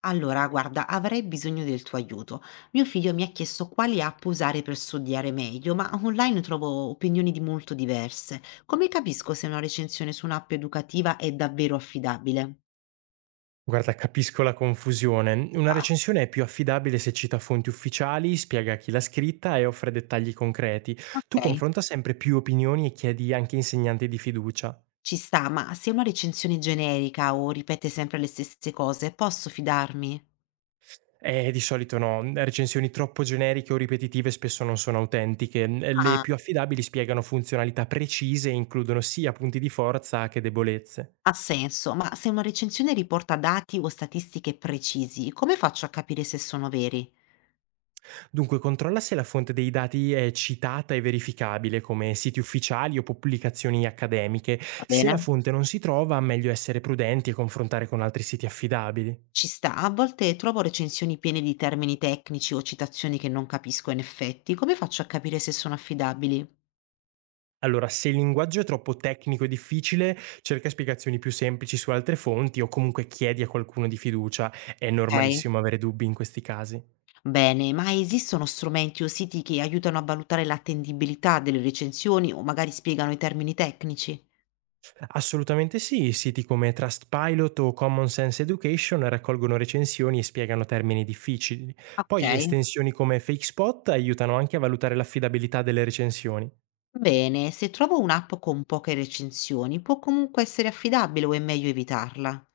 Allora, guarda, avrei bisogno del tuo aiuto. Mio figlio mi ha chiesto quali app usare per studiare meglio, ma online trovo opinioni di molto diverse. Come capisco se una recensione su un'app educativa è davvero affidabile? Guarda, capisco la confusione. Una Ah, recensione è più affidabile se cita fonti ufficiali, spiega chi l'ha scritta e offre dettagli concreti. Tu ok, confronta sempre più opinioni e chiedi anche insegnanti di fiducia. ci sta, ma se è una recensione generica o ripete sempre le stesse cose, posso fidarmi? Di solito no, recensioni troppo generiche o ripetitive spesso non sono autentiche. Le Ah, più affidabili spiegano funzionalità precise e includono sia punti di forza che debolezze. ha senso, ma se una recensione riporta dati o statistiche precisi, come faccio a capire se sono veri? Dunque, controlla se la fonte dei dati è citata e verificabile, come siti ufficiali o pubblicazioni accademiche. Va Se bene. la fonte non si trova, meglio essere prudenti e confrontare con altri siti affidabili. Ci sta. A volte trovo recensioni piene di termini tecnici o citazioni che non capisco in effetti. Come faccio a capire se sono affidabili? Allora, se il linguaggio è troppo tecnico e difficile, cerca spiegazioni più semplici su altre fonti o comunque chiedi a qualcuno di fiducia. È Okay. normalissimo avere dubbi in questi casi. Bene, ma esistono strumenti o siti che aiutano a valutare l'attendibilità delle recensioni o magari spiegano i termini tecnici? Assolutamente sì, siti come Trustpilot o Common Sense Education raccolgono recensioni e spiegano termini difficili. Poi Okay. estensioni come FakeSpot aiutano anche a valutare l'affidabilità delle recensioni. Bene, se trovo un'app con poche recensioni, può comunque essere affidabile o è meglio evitarla?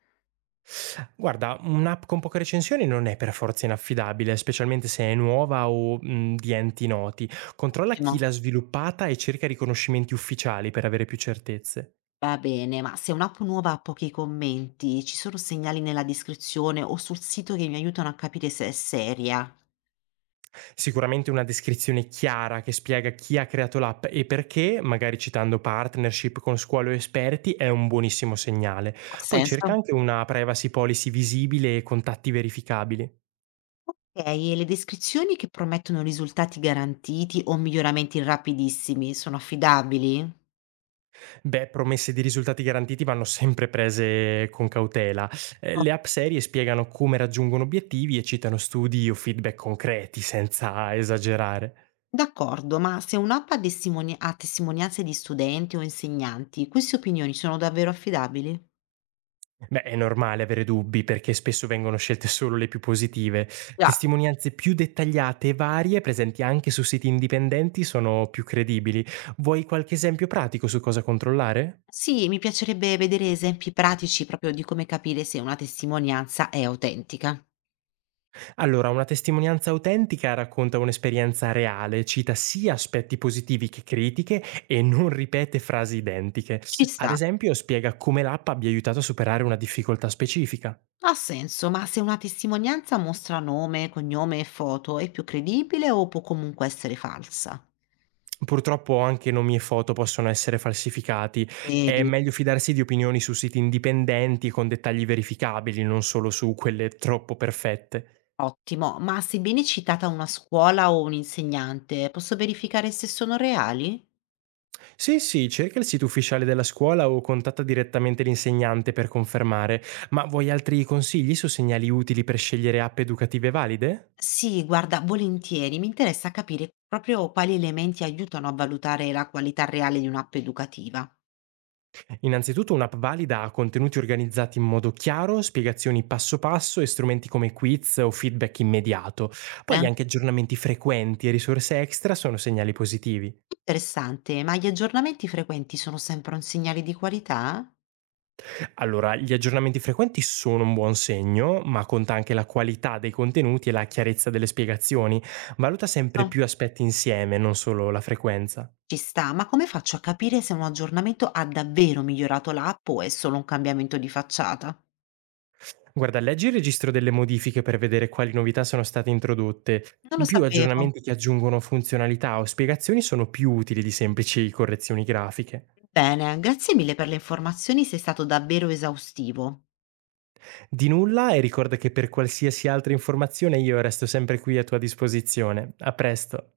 Guarda, un'app con poche recensioni non è per forza inaffidabile, specialmente se è nuova o di enti noti. Controlla chi Ottimo. l'ha sviluppata e cerca riconoscimenti ufficiali per avere più certezze. Va bene, ma se un'app nuova ha pochi commenti, ci sono segnali nella descrizione o sul sito che mi aiutano a capire se è seria? Sicuramente una descrizione chiara che spiega chi ha creato l'app e perché, magari citando partnership con scuole o esperti, è un buonissimo segnale. Ha Poi cerca senso. anche una privacy policy visibile e contatti verificabili. Okay, e le descrizioni che promettono risultati garantiti o miglioramenti rapidissimi sono affidabili? Beh, promesse di risultati garantiti vanno sempre prese con cautela. O Le app serie spiegano come raggiungono obiettivi e citano studi o feedback concreti, senza esagerare. d'accordo, ma se un'app ha testimonianze di studenti o insegnanti, queste opinioni sono davvero affidabili? Beh, è normale avere dubbi perché spesso vengono scelte solo le più positive. Già. Testimonianze più dettagliate e varie, presenti anche su siti indipendenti, sono più credibili. Vuoi qualche esempio pratico su cosa controllare? Sì, mi piacerebbe vedere esempi pratici proprio di come capire se una testimonianza è autentica. Allora, una testimonianza autentica racconta un'esperienza reale, cita sia aspetti positivi che critiche e non ripete frasi identiche. Ci Ad sta, esempio, spiega come l'app abbia aiutato a superare una difficoltà specifica. ha senso, ma se una testimonianza mostra nome, cognome e foto, è più credibile o può comunque essere falsa? Purtroppo anche nomi e foto possono essere falsificati. È Vedi. meglio fidarsi di opinioni su siti indipendenti con dettagli verificabili, non solo su quelle troppo perfette. Ottimo, ma sebbene citata una scuola o un insegnante, posso verificare se sono reali? Sì, sì, cerca il sito ufficiale della scuola o contatta direttamente l'insegnante per confermare. Ma vuoi altri consigli su segnali utili per scegliere app educative valide? Sì, guarda, volentieri, mi interessa capire proprio quali elementi aiutano a valutare la qualità reale di un'app educativa. Innanzitutto un'app valida ha contenuti organizzati in modo chiaro, spiegazioni passo passo e strumenti come quiz o feedback immediato. Eh? Poi anche aggiornamenti frequenti e risorse extra sono segnali positivi. Interessante, ma gli aggiornamenti frequenti sono sempre un segnale di qualità? Allora, gli aggiornamenti frequenti sono un buon segno, ma conta anche la qualità dei contenuti e la chiarezza delle spiegazioni. Valuta sempre No, più aspetti insieme, non solo la frequenza. ci sta, ma come faccio a capire se un aggiornamento ha davvero migliorato l'app o è solo un cambiamento di facciata? Guarda, leggi il registro delle modifiche per vedere quali novità sono state introdotte. Non In lo più, sapevo. aggiornamenti che aggiungono funzionalità o spiegazioni sono più utili di semplici correzioni grafiche. Bene, grazie mille per le informazioni, sei stato davvero esaustivo. Di nulla e ricorda che per qualsiasi altra informazione io resto sempre qui a tua disposizione. A presto.